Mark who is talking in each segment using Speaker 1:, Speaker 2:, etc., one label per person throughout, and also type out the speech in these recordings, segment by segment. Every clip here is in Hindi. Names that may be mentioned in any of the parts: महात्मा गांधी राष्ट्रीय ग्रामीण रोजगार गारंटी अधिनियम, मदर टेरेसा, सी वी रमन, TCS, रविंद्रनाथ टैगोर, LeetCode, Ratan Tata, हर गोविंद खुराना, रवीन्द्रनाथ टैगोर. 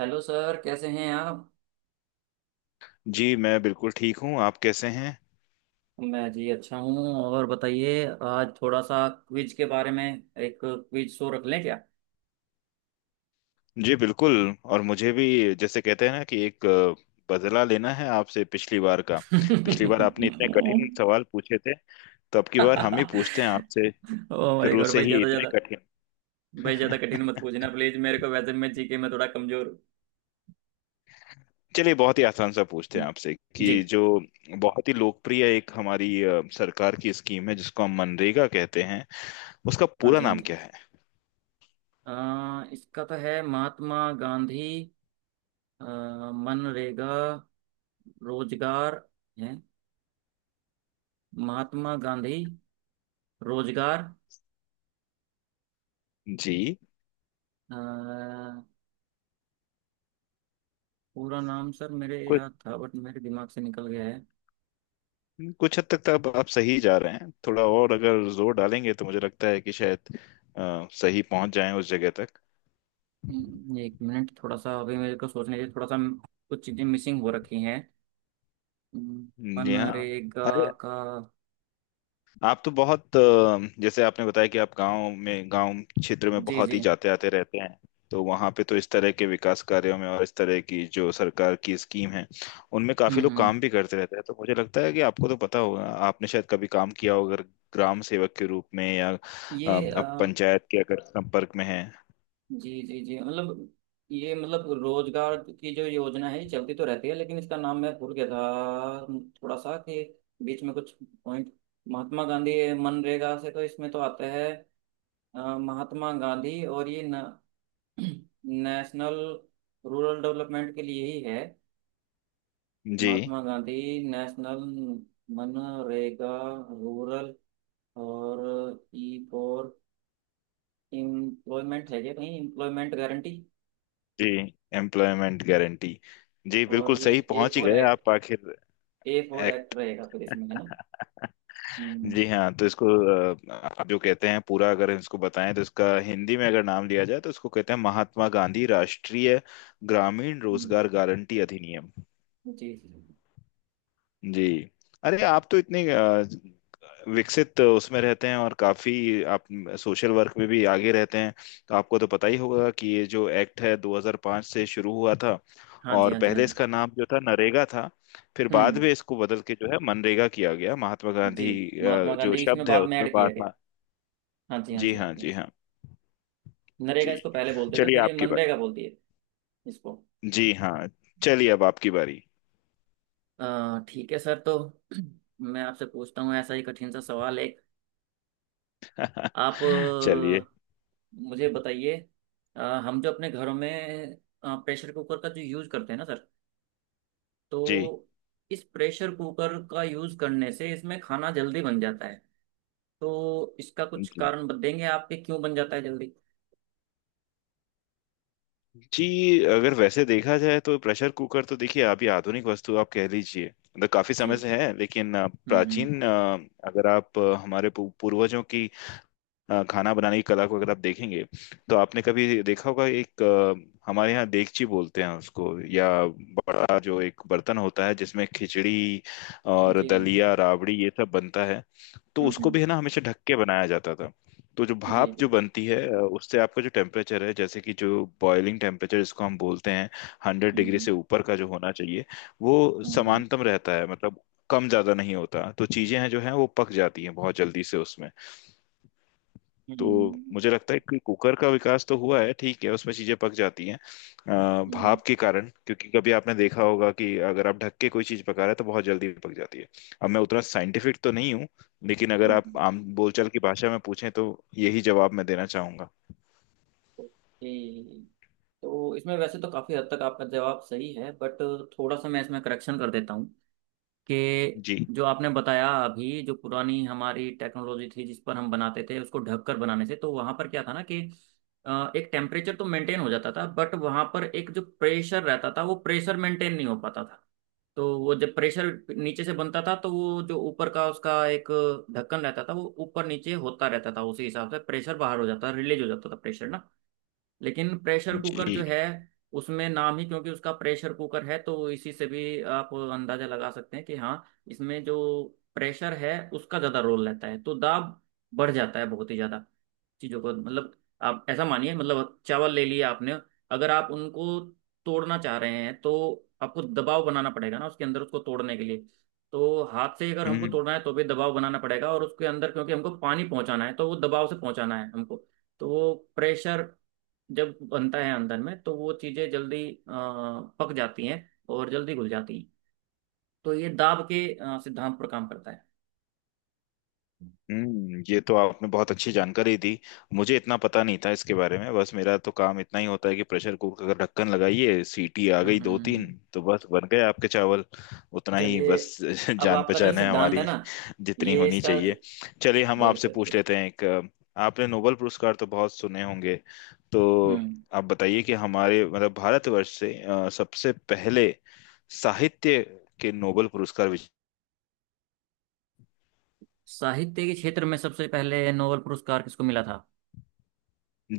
Speaker 1: हेलो सर, कैसे हैं आप?
Speaker 2: जी मैं बिल्कुल ठीक हूँ। आप कैसे हैं?
Speaker 1: मैं जी अच्छा हूँ। और बताइए आज थोड़ा सा क्विज के बारे में, एक क्विज शो रख लें क्या?
Speaker 2: जी बिल्कुल। और मुझे भी जैसे कहते हैं ना कि एक बदला लेना है आपसे पिछली बार का। पिछली बार आपने इतने कठिन सवाल पूछे थे, तो अब की बार हम ही पूछते हैं आपसे।
Speaker 1: ओ माय
Speaker 2: शुरू
Speaker 1: गॉड!
Speaker 2: से
Speaker 1: भाई,
Speaker 2: ही
Speaker 1: ज़्यादा
Speaker 2: इतने
Speaker 1: ज़्यादा
Speaker 2: कठिन।
Speaker 1: भाई, ज़्यादा कठिन मत पूछना प्लीज़ मेरे को। वैसे मैं जीके में थोड़ा कमज़ोर हूँ।
Speaker 2: चलिए बहुत ही आसान सा पूछते हैं
Speaker 1: हम्म,
Speaker 2: आपसे कि
Speaker 1: जी।
Speaker 2: जो बहुत ही लोकप्रिय एक हमारी सरकार की स्कीम है जिसको हम मनरेगा कहते हैं, उसका
Speaker 1: हाँ
Speaker 2: पूरा
Speaker 1: जी, हाँ
Speaker 2: नाम
Speaker 1: जी।
Speaker 2: क्या है?
Speaker 1: अ, इसका तो है महात्मा गांधी। अ, मनरेगा रोजगार है। महात्मा गांधी रोजगार।
Speaker 2: जी।
Speaker 1: पूरा नाम सर मेरे याद था बट मेरे दिमाग से निकल गया है।
Speaker 2: कुछ हद तक तो आप सही जा रहे हैं। थोड़ा और अगर जोर डालेंगे तो मुझे लगता है कि शायद सही पहुंच जाएं उस जगह तक।
Speaker 1: एक मिनट, थोड़ा सा अभी मेरे को सोचने दीजिए। थोड़ा सा कुछ चीजें मिसिंग हो रखी हैं। हम्म,
Speaker 2: जी हाँ।
Speaker 1: मनरेगा
Speaker 2: अरे
Speaker 1: का।
Speaker 2: आप तो बहुत जैसे आपने बताया कि आप गांव क्षेत्र में
Speaker 1: जी
Speaker 2: बहुत
Speaker 1: जी।
Speaker 2: ही जाते आते रहते हैं। तो वहां पे तो इस तरह के विकास कार्यों में और इस तरह की जो सरकार की स्कीम है उनमें काफी लोग
Speaker 1: हम्म।
Speaker 2: काम भी करते रहते हैं। तो मुझे लगता है कि आपको तो पता होगा, आपने शायद कभी काम किया होगा अगर ग्राम सेवक के रूप में या
Speaker 1: ये
Speaker 2: आप पंचायत के अगर संपर्क में हैं।
Speaker 1: जी जी जी, मतलब ये, मतलब रोजगार की जो योजना है ये चलती तो रहती है, लेकिन इसका नाम मैं भूल गया था थोड़ा सा। कि बीच में कुछ पॉइंट। महात्मा गांधी, ये मनरेगा से तो इसमें तो आता है। महात्मा गांधी और ये न नेशनल, रूरल डेवलपमेंट के लिए ही है।
Speaker 2: जी
Speaker 1: महात्मा गांधी नेशनल मनरेगा रूरल और ई फॉर एम्प्लॉयमेंट है क्या कहीं? Employment guarantee.
Speaker 2: जी एम्प्लॉयमेंट गारंटी। जी
Speaker 1: और
Speaker 2: बिल्कुल
Speaker 1: ये
Speaker 2: सही
Speaker 1: ए
Speaker 2: पहुंच ही
Speaker 1: फॉर
Speaker 2: गए
Speaker 1: एक्ट।
Speaker 2: आप आखिर।
Speaker 1: A for act
Speaker 2: act.
Speaker 1: रहेगा फिर इसमें, है ना? हम्म।
Speaker 2: जी हाँ, तो इसको अ, आप जो कहते हैं पूरा अगर इसको बताएं तो इसका हिंदी में अगर नाम लिया जाए तो इसको कहते हैं महात्मा गांधी राष्ट्रीय ग्रामीण
Speaker 1: हम्म,
Speaker 2: रोजगार गारंटी अधिनियम।
Speaker 1: जी जी।
Speaker 2: जी। अरे आप तो इतने विकसित उसमें रहते हैं और काफी आप सोशल वर्क में भी आगे रहते हैं। तो आपको तो पता ही होगा कि ये जो एक्ट है 2005 से शुरू हुआ था।
Speaker 1: हाँ जी,
Speaker 2: और
Speaker 1: हाँ जी, हाँ
Speaker 2: पहले
Speaker 1: जी।
Speaker 2: इसका नाम जो था नरेगा था, फिर बाद
Speaker 1: हम्म,
Speaker 2: में इसको बदल के जो है मनरेगा किया गया, महात्मा
Speaker 1: जी।
Speaker 2: गांधी
Speaker 1: महात्मा
Speaker 2: जो
Speaker 1: गांधी इसमें
Speaker 2: शब्द है
Speaker 1: बाद में
Speaker 2: उसमें
Speaker 1: ऐड किया गया।
Speaker 2: महात्मा।
Speaker 1: हाँ जी, हाँ
Speaker 2: जी
Speaker 1: जी, हाँ
Speaker 2: हाँ
Speaker 1: जी, हाँ
Speaker 2: जी
Speaker 1: जी।
Speaker 2: हाँ
Speaker 1: नरेगा
Speaker 2: जी।
Speaker 1: इसको पहले बोलते थे,
Speaker 2: चलिए
Speaker 1: फिर ये
Speaker 2: आपकी बारी।
Speaker 1: मनरेगा बोल दिए इसको।
Speaker 2: जी हाँ, चलिए अब आपकी बारी।
Speaker 1: ठीक है सर, तो मैं आपसे पूछता हूँ ऐसा ही कठिन सा सवाल एक। आप
Speaker 2: चलिए।
Speaker 1: मुझे बताइए। अ, हम जो अपने घरों में प्रेशर कुकर का जो यूज़ करते हैं ना सर,
Speaker 2: जी
Speaker 1: तो इस प्रेशर कुकर का यूज़ करने से इसमें खाना जल्दी बन जाता है। तो इसका कुछ
Speaker 2: जी
Speaker 1: कारण बताएंगे आपके, क्यों बन जाता है जल्दी?
Speaker 2: जी। अगर वैसे देखा जाए तो प्रेशर कुकर तो देखिए, अभी आधुनिक वस्तु आप कह लीजिए। मतलब काफी समय
Speaker 1: जी।
Speaker 2: से है लेकिन
Speaker 1: हम्म।
Speaker 2: प्राचीन अगर आप हमारे पूर्वजों की खाना बनाने की कला को अगर आप देखेंगे, तो आपने कभी देखा होगा एक हमारे यहाँ देगची बोलते हैं उसको, या बड़ा जो एक बर्तन होता है जिसमें खिचड़ी और
Speaker 1: जी।
Speaker 2: दलिया राबड़ी ये सब बनता है। तो उसको
Speaker 1: हम्म।
Speaker 2: भी है ना, हमेशा ढक के बनाया जाता था। तो जो
Speaker 1: जी
Speaker 2: भाप जो
Speaker 1: बिल्कुल।
Speaker 2: बनती है उससे आपका जो टेम्परेचर है, जैसे कि जो बॉइलिंग टेम्परेचर जिसको हम बोलते हैं, हंड्रेड डिग्री
Speaker 1: हम्म
Speaker 2: से ऊपर का जो होना चाहिए, वो
Speaker 1: हम्म
Speaker 2: समानतम रहता है। मतलब कम ज्यादा नहीं होता, तो चीजें हैं जो हैं वो पक जाती हैं बहुत जल्दी से उसमें।
Speaker 1: हम्म
Speaker 2: तो
Speaker 1: हम्म
Speaker 2: मुझे लगता है कि कुकर का विकास तो हुआ है, ठीक है, उसमें चीजें पक जाती हैं
Speaker 1: हम्म
Speaker 2: भाप के कारण। क्योंकि कभी आपने देखा होगा कि अगर आप ढक के कोई चीज पका रहे हैं तो बहुत जल्दी पक जाती है। अब मैं उतना साइंटिफिक तो नहीं हूँ, लेकिन अगर आप
Speaker 1: हम्म।
Speaker 2: आम बोलचाल की भाषा में पूछें तो यही जवाब मैं देना चाहूंगा।
Speaker 1: ओके। तो इसमें वैसे तो काफी हद तक आपका जवाब सही है, बट थोड़ा सा मैं इसमें करेक्शन कर देता हूँ कि
Speaker 2: जी
Speaker 1: जो आपने बताया अभी, जो पुरानी हमारी टेक्नोलॉजी थी जिस पर हम बनाते थे उसको ढककर बनाने से, तो वहां पर क्या था ना कि एक टेम्परेचर तो मेंटेन हो जाता था, बट वहां पर एक जो प्रेशर रहता था वो प्रेशर मेंटेन नहीं हो पाता था। तो वो जब प्रेशर नीचे से बनता था तो वो जो ऊपर का उसका एक ढक्कन रहता था वो ऊपर नीचे होता रहता था, उसी हिसाब से प्रेशर बाहर हो जाता, रिलीज हो जाता था प्रेशर ना। लेकिन प्रेशर कुकर जो
Speaker 2: जी।
Speaker 1: है उसमें नाम ही क्योंकि उसका प्रेशर कुकर है, तो इसी से भी आप अंदाजा लगा सकते हैं कि हाँ, इसमें जो प्रेशर है उसका ज्यादा रोल रहता है। तो दाब बढ़ जाता है बहुत ही ज्यादा चीजों को, मतलब आप ऐसा मानिए मतलब चावल ले लिया आपने, अगर आप उनको तोड़ना चाह रहे हैं तो आपको दबाव बनाना पड़ेगा ना उसके अंदर उसको तोड़ने के लिए। तो हाथ से अगर हमको
Speaker 2: हम्म
Speaker 1: तोड़ना है तो भी दबाव बनाना पड़ेगा और उसके अंदर क्योंकि हमको पानी पहुंचाना है तो वो दबाव से पहुंचाना है हमको। तो वो प्रेशर जब बनता है अंदर में तो वो चीजें जल्दी पक जाती हैं और जल्दी घुल जाती हैं। तो ये दाब के सिद्धांत पर काम करता है।
Speaker 2: हम्म। ये तो आपने बहुत अच्छी जानकारी दी। मुझे इतना पता नहीं था इसके बारे में। बस मेरा तो काम इतना ही होता है कि प्रेशर कुकर का ढक्कन लगाइए, सीटी आ गई दो
Speaker 1: हम्म।
Speaker 2: तीन, तो बस बन गए आपके चावल। उतना ही
Speaker 1: चलिए,
Speaker 2: बस।
Speaker 1: अब
Speaker 2: जान
Speaker 1: आपका जो
Speaker 2: पहचान है
Speaker 1: सिद्धांत है
Speaker 2: हमारी
Speaker 1: ना,
Speaker 2: जितनी
Speaker 1: ये
Speaker 2: होनी
Speaker 1: इसका
Speaker 2: चाहिए। चलिए हम आपसे
Speaker 1: बिल्कुल
Speaker 2: पूछ
Speaker 1: बिल्कुल।
Speaker 2: लेते हैं एक। आपने नोबेल पुरस्कार तो बहुत सुने होंगे। तो
Speaker 1: हम्म।
Speaker 2: आप बताइए कि हमारे मतलब भारतवर्ष से सबसे पहले साहित्य के नोबेल पुरस्कार
Speaker 1: साहित्य के क्षेत्र में सबसे पहले नोबेल पुरस्कार किसको मिला था?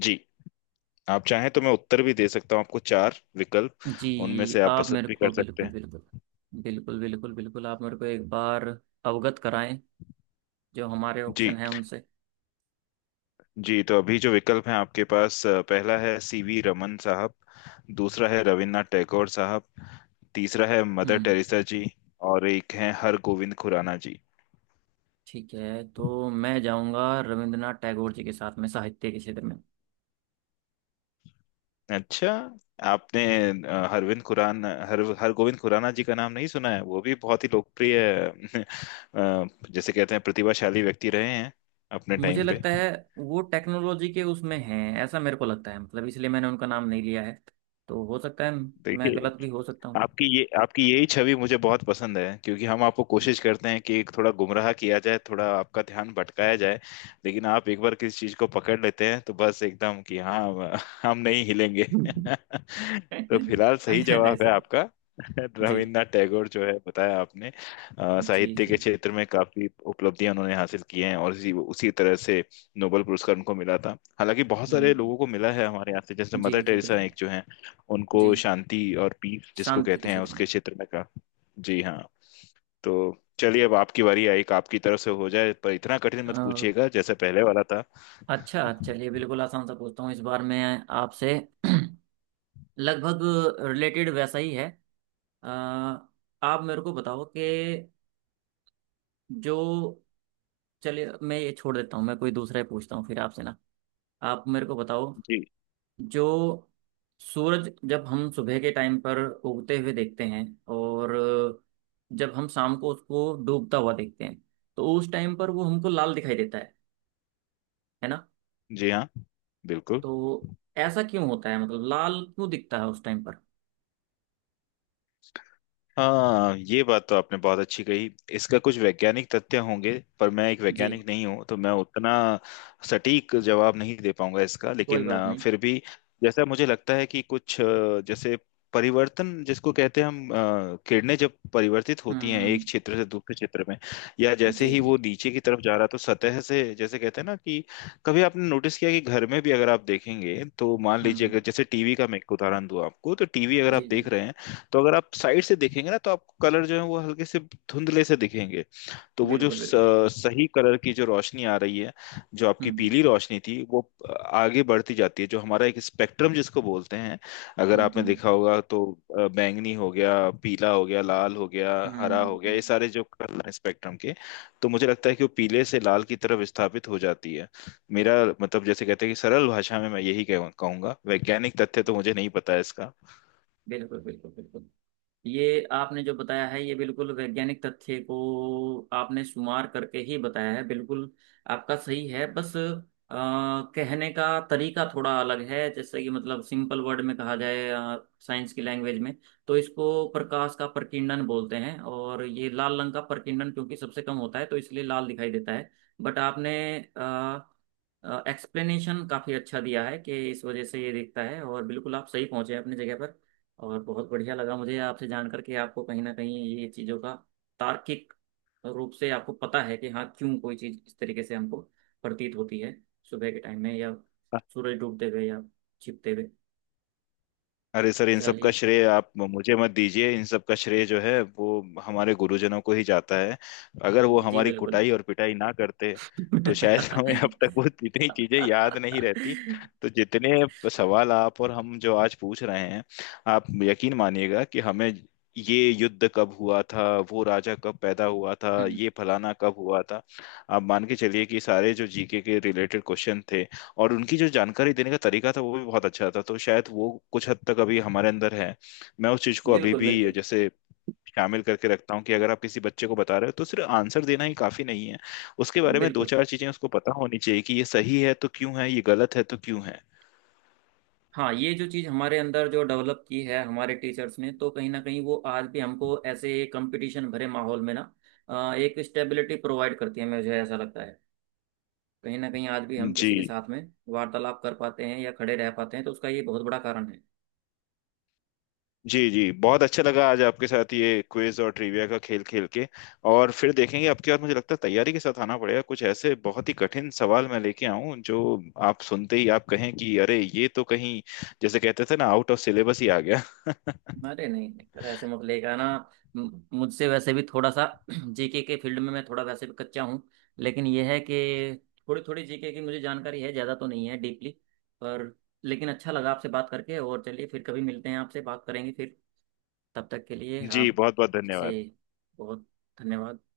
Speaker 2: जी आप चाहें तो मैं उत्तर भी दे सकता हूँ आपको। चार विकल्प
Speaker 1: जी,
Speaker 2: उनमें से आप
Speaker 1: आप
Speaker 2: पसंद
Speaker 1: मेरे
Speaker 2: भी
Speaker 1: को
Speaker 2: कर सकते
Speaker 1: बिल्कुल
Speaker 2: हैं।
Speaker 1: बिल्कुल, बिल्कुल बिल्कुल बिल्कुल आप मेरे को एक बार अवगत कराएं जो हमारे
Speaker 2: जी
Speaker 1: ऑप्शन है उनसे।
Speaker 2: जी, तो अभी जो विकल्प हैं आपके पास, पहला है सीवी रमन साहब, दूसरा है रविन्द्रनाथ टैगोर साहब, तीसरा है मदर
Speaker 1: हम्म।
Speaker 2: टेरेसा जी, और एक है हर गोविंद खुराना जी।
Speaker 1: ठीक है, तो मैं जाऊंगा रविंद्रनाथ टैगोर जी के साथ में साहित्य के क्षेत्र में।
Speaker 2: अच्छा, आपने हरविंद खुराना हर हर गोविंद खुराना जी का नाम नहीं सुना है? वो भी बहुत ही लोकप्रिय जैसे कहते हैं प्रतिभाशाली व्यक्ति रहे हैं अपने
Speaker 1: मुझे
Speaker 2: टाइम पे।
Speaker 1: लगता है वो टेक्नोलॉजी के उसमें हैं ऐसा मेरे को लगता है, मतलब इसलिए मैंने उनका नाम नहीं लिया है। तो हो सकता है मैं
Speaker 2: देखिए,
Speaker 1: गलत भी हो सकता हूँ।
Speaker 2: आपकी यही छवि मुझे बहुत पसंद है, क्योंकि हम आपको
Speaker 1: जी।
Speaker 2: कोशिश करते हैं कि थोड़ा गुमराह किया जाए, थोड़ा आपका ध्यान भटकाया जाए, लेकिन आप एक बार किसी चीज को पकड़ लेते हैं तो बस एकदम कि हाँ हम नहीं हिलेंगे। तो फिलहाल सही
Speaker 1: अरे नहीं
Speaker 2: जवाब है
Speaker 1: सर।
Speaker 2: आपका।
Speaker 1: जी
Speaker 2: रविन्द्रनाथ टैगोर जो है, बताया आपने,
Speaker 1: जी
Speaker 2: साहित्य
Speaker 1: जी।
Speaker 2: के क्षेत्र में काफी उपलब्धियां उन्होंने हासिल की हैं, और इसी उसी तरह से नोबेल पुरस्कार उनको मिला था। हालांकि बहुत
Speaker 1: हम्म,
Speaker 2: सारे लोगों को मिला है हमारे यहाँ से, जैसे मदर
Speaker 1: जी जी
Speaker 2: टेरेसा
Speaker 1: बिल्कुल।
Speaker 2: एक जो है,
Speaker 1: जी।
Speaker 2: उनको शांति और पीस जिसको
Speaker 1: शांति के
Speaker 2: कहते हैं
Speaker 1: क्षेत्र में।
Speaker 2: उसके क्षेत्र में का। जी हाँ। तो चलिए अब आपकी बारी आई, एक आपकी तरफ से हो जाए, पर इतना कठिन मत
Speaker 1: अ,
Speaker 2: पूछिएगा जैसा पहले वाला था।
Speaker 1: अच्छा चलिए बिल्कुल आसान सा पूछता हूँ इस बार मैं आपसे। लगभग रिलेटेड वैसा ही है। अ, आप मेरे को बताओ कि जो, चलिए मैं ये छोड़ देता हूँ, मैं कोई दूसरा ही पूछता हूँ फिर आपसे ना। आप मेरे को बताओ,
Speaker 2: जी।
Speaker 1: जो सूरज जब हम सुबह के टाइम पर उगते हुए देखते हैं और जब हम शाम को उसको डूबता हुआ देखते हैं, तो उस टाइम पर वो हमको लाल दिखाई देता है ना?
Speaker 2: जी हाँ, बिल्कुल।
Speaker 1: तो ऐसा क्यों होता है, मतलब लाल क्यों दिखता है उस टाइम पर?
Speaker 2: हाँ, ये बात तो आपने बहुत अच्छी कही। इसका कुछ वैज्ञानिक तथ्य होंगे, पर मैं एक
Speaker 1: जी,
Speaker 2: वैज्ञानिक नहीं हूँ तो मैं उतना सटीक जवाब नहीं दे पाऊंगा इसका।
Speaker 1: कोई
Speaker 2: लेकिन
Speaker 1: बात नहीं।
Speaker 2: फिर भी जैसा मुझे लगता है कि कुछ जैसे परिवर्तन जिसको कहते हैं हम, किरणें जब परिवर्तित होती हैं
Speaker 1: हम्म।
Speaker 2: एक क्षेत्र से दूसरे क्षेत्र में, या जैसे
Speaker 1: जी
Speaker 2: ही
Speaker 1: जी।
Speaker 2: वो नीचे की तरफ जा रहा तो सतह से, जैसे कहते हैं ना कि कभी आपने नोटिस किया कि घर में भी अगर आप देखेंगे तो, मान लीजिए
Speaker 1: हम्म।
Speaker 2: अगर जैसे टीवी का मैं एक उदाहरण दूं आपको, तो टीवी अगर
Speaker 1: जी
Speaker 2: आप
Speaker 1: जी
Speaker 2: देख रहे हैं तो अगर आप साइड से देखेंगे ना तो आपको कलर जो है वो हल्के से धुंधले से दिखेंगे। तो वो जो
Speaker 1: बिल्कुल बिल्कुल।
Speaker 2: सही कलर की जो रोशनी आ रही है, जो आपकी
Speaker 1: हम्म
Speaker 2: पीली रोशनी थी, वो आगे बढ़ती जाती है। जो हमारा एक स्पेक्ट्रम जिसको बोलते हैं, अगर
Speaker 1: हम्म
Speaker 2: आपने
Speaker 1: हम्म।
Speaker 2: देखा होगा तो, बैंगनी हो गया, पीला हो गया, लाल हो गया, हरा हो गया, ये
Speaker 1: हम्म।
Speaker 2: सारे जो कलर हैं स्पेक्ट्रम के। तो मुझे लगता है कि वो पीले से लाल की तरफ विस्थापित हो जाती है। मेरा मतलब जैसे कहते हैं कि सरल भाषा में, मैं यही कहूंगा। वैज्ञानिक तथ्य तो मुझे नहीं पता है इसका।
Speaker 1: बिल्कुल बिल्कुल बिल्कुल, ये आपने जो बताया है ये बिल्कुल वैज्ञानिक तथ्य को आपने शुमार करके ही बताया है। बिल्कुल आपका सही है, बस कहने का तरीका थोड़ा अलग है, जैसे कि मतलब सिंपल वर्ड में कहा जाए साइंस की लैंग्वेज में तो इसको प्रकाश का प्रकीर्णन बोलते हैं, और ये लाल रंग का प्रकीर्णन क्योंकि सबसे कम होता है तो इसलिए लाल दिखाई देता है। बट आपने एक्सप्लेनेशन काफ़ी अच्छा दिया है कि इस वजह से ये दिखता है, और बिल्कुल आप सही पहुंचे हैं अपनी जगह पर। और बहुत बढ़िया लगा मुझे आपसे जान करके, आपको कहीं ना कहीं ये चीज़ों का तार्किक रूप से आपको पता है कि हाँ, क्यों कोई चीज़ इस तरीके से हमको प्रतीत होती है सुबह के टाइम में, या सूरज डूबते हुए या छिपते हुए।
Speaker 2: अरे सर, इन सब का
Speaker 1: चलिए।
Speaker 2: श्रेय आप मुझे मत दीजिए, इन सब का श्रेय जो है वो हमारे गुरुजनों को ही जाता है। अगर वो
Speaker 1: जी
Speaker 2: हमारी
Speaker 1: बिल्कुल।
Speaker 2: कुटाई और पिटाई ना करते तो शायद हमें अब तक वो इतनी चीजें याद नहीं रहती। तो जितने सवाल आप और हम जो आज पूछ रहे हैं, आप यकीन मानिएगा कि हमें ये युद्ध कब हुआ था, वो राजा कब पैदा हुआ था,
Speaker 1: हम्म।
Speaker 2: ये फलाना कब हुआ था, आप मान के चलिए कि सारे जो जीके के रिलेटेड क्वेश्चन थे, और उनकी जो जानकारी देने का तरीका था वो भी बहुत अच्छा था, तो शायद वो कुछ हद तक अभी हमारे अंदर है। मैं उस चीज को अभी
Speaker 1: बिल्कुल
Speaker 2: भी
Speaker 1: बिल्कुल
Speaker 2: जैसे शामिल करके रखता हूँ कि अगर आप किसी बच्चे को बता रहे हो तो सिर्फ आंसर देना ही काफी नहीं है, उसके बारे में दो
Speaker 1: बिल्कुल।
Speaker 2: चार चीजें उसको पता होनी चाहिए कि ये सही है तो क्यों है, ये गलत है तो क्यों है।
Speaker 1: हाँ, ये जो चीज़ हमारे अंदर जो डेवलप की है हमारे टीचर्स ने, तो कहीं ना कहीं वो आज भी हमको ऐसे कंपटीशन भरे माहौल में ना एक स्टेबिलिटी प्रोवाइड करती है मुझे ऐसा लगता है। कहीं ना कहीं आज भी हम
Speaker 2: जी
Speaker 1: किसी के साथ में वार्तालाप कर पाते हैं या खड़े रह पाते हैं, तो उसका ये बहुत बड़ा कारण है।
Speaker 2: जी जी। बहुत अच्छा लगा आज आपके साथ ये क्विज और ट्रिविया का खेल खेल के। और फिर देखेंगे आपके बाद, मुझे लगता है तैयारी के साथ आना पड़ेगा, कुछ ऐसे बहुत ही कठिन सवाल मैं लेके आऊं जो आप सुनते ही आप कहें कि अरे ये तो कहीं, जैसे कहते थे ना, आउट ऑफ सिलेबस ही आ गया।
Speaker 1: अरे नहीं नहीं सर, ऐसे मत लेगा ना। मुझसे वैसे भी थोड़ा सा जीके के फील्ड में मैं थोड़ा वैसे भी कच्चा हूँ। लेकिन यह है कि थोड़ी थोड़ी जीके की मुझे जानकारी है, ज़्यादा तो नहीं है डीपली। पर लेकिन अच्छा लगा आपसे बात करके, और चलिए फिर कभी मिलते हैं, आपसे बात करेंगे फिर। तब तक के लिए
Speaker 2: जी,
Speaker 1: आप
Speaker 2: बहुत बहुत
Speaker 1: से
Speaker 2: धन्यवाद।
Speaker 1: बहुत धन्यवाद।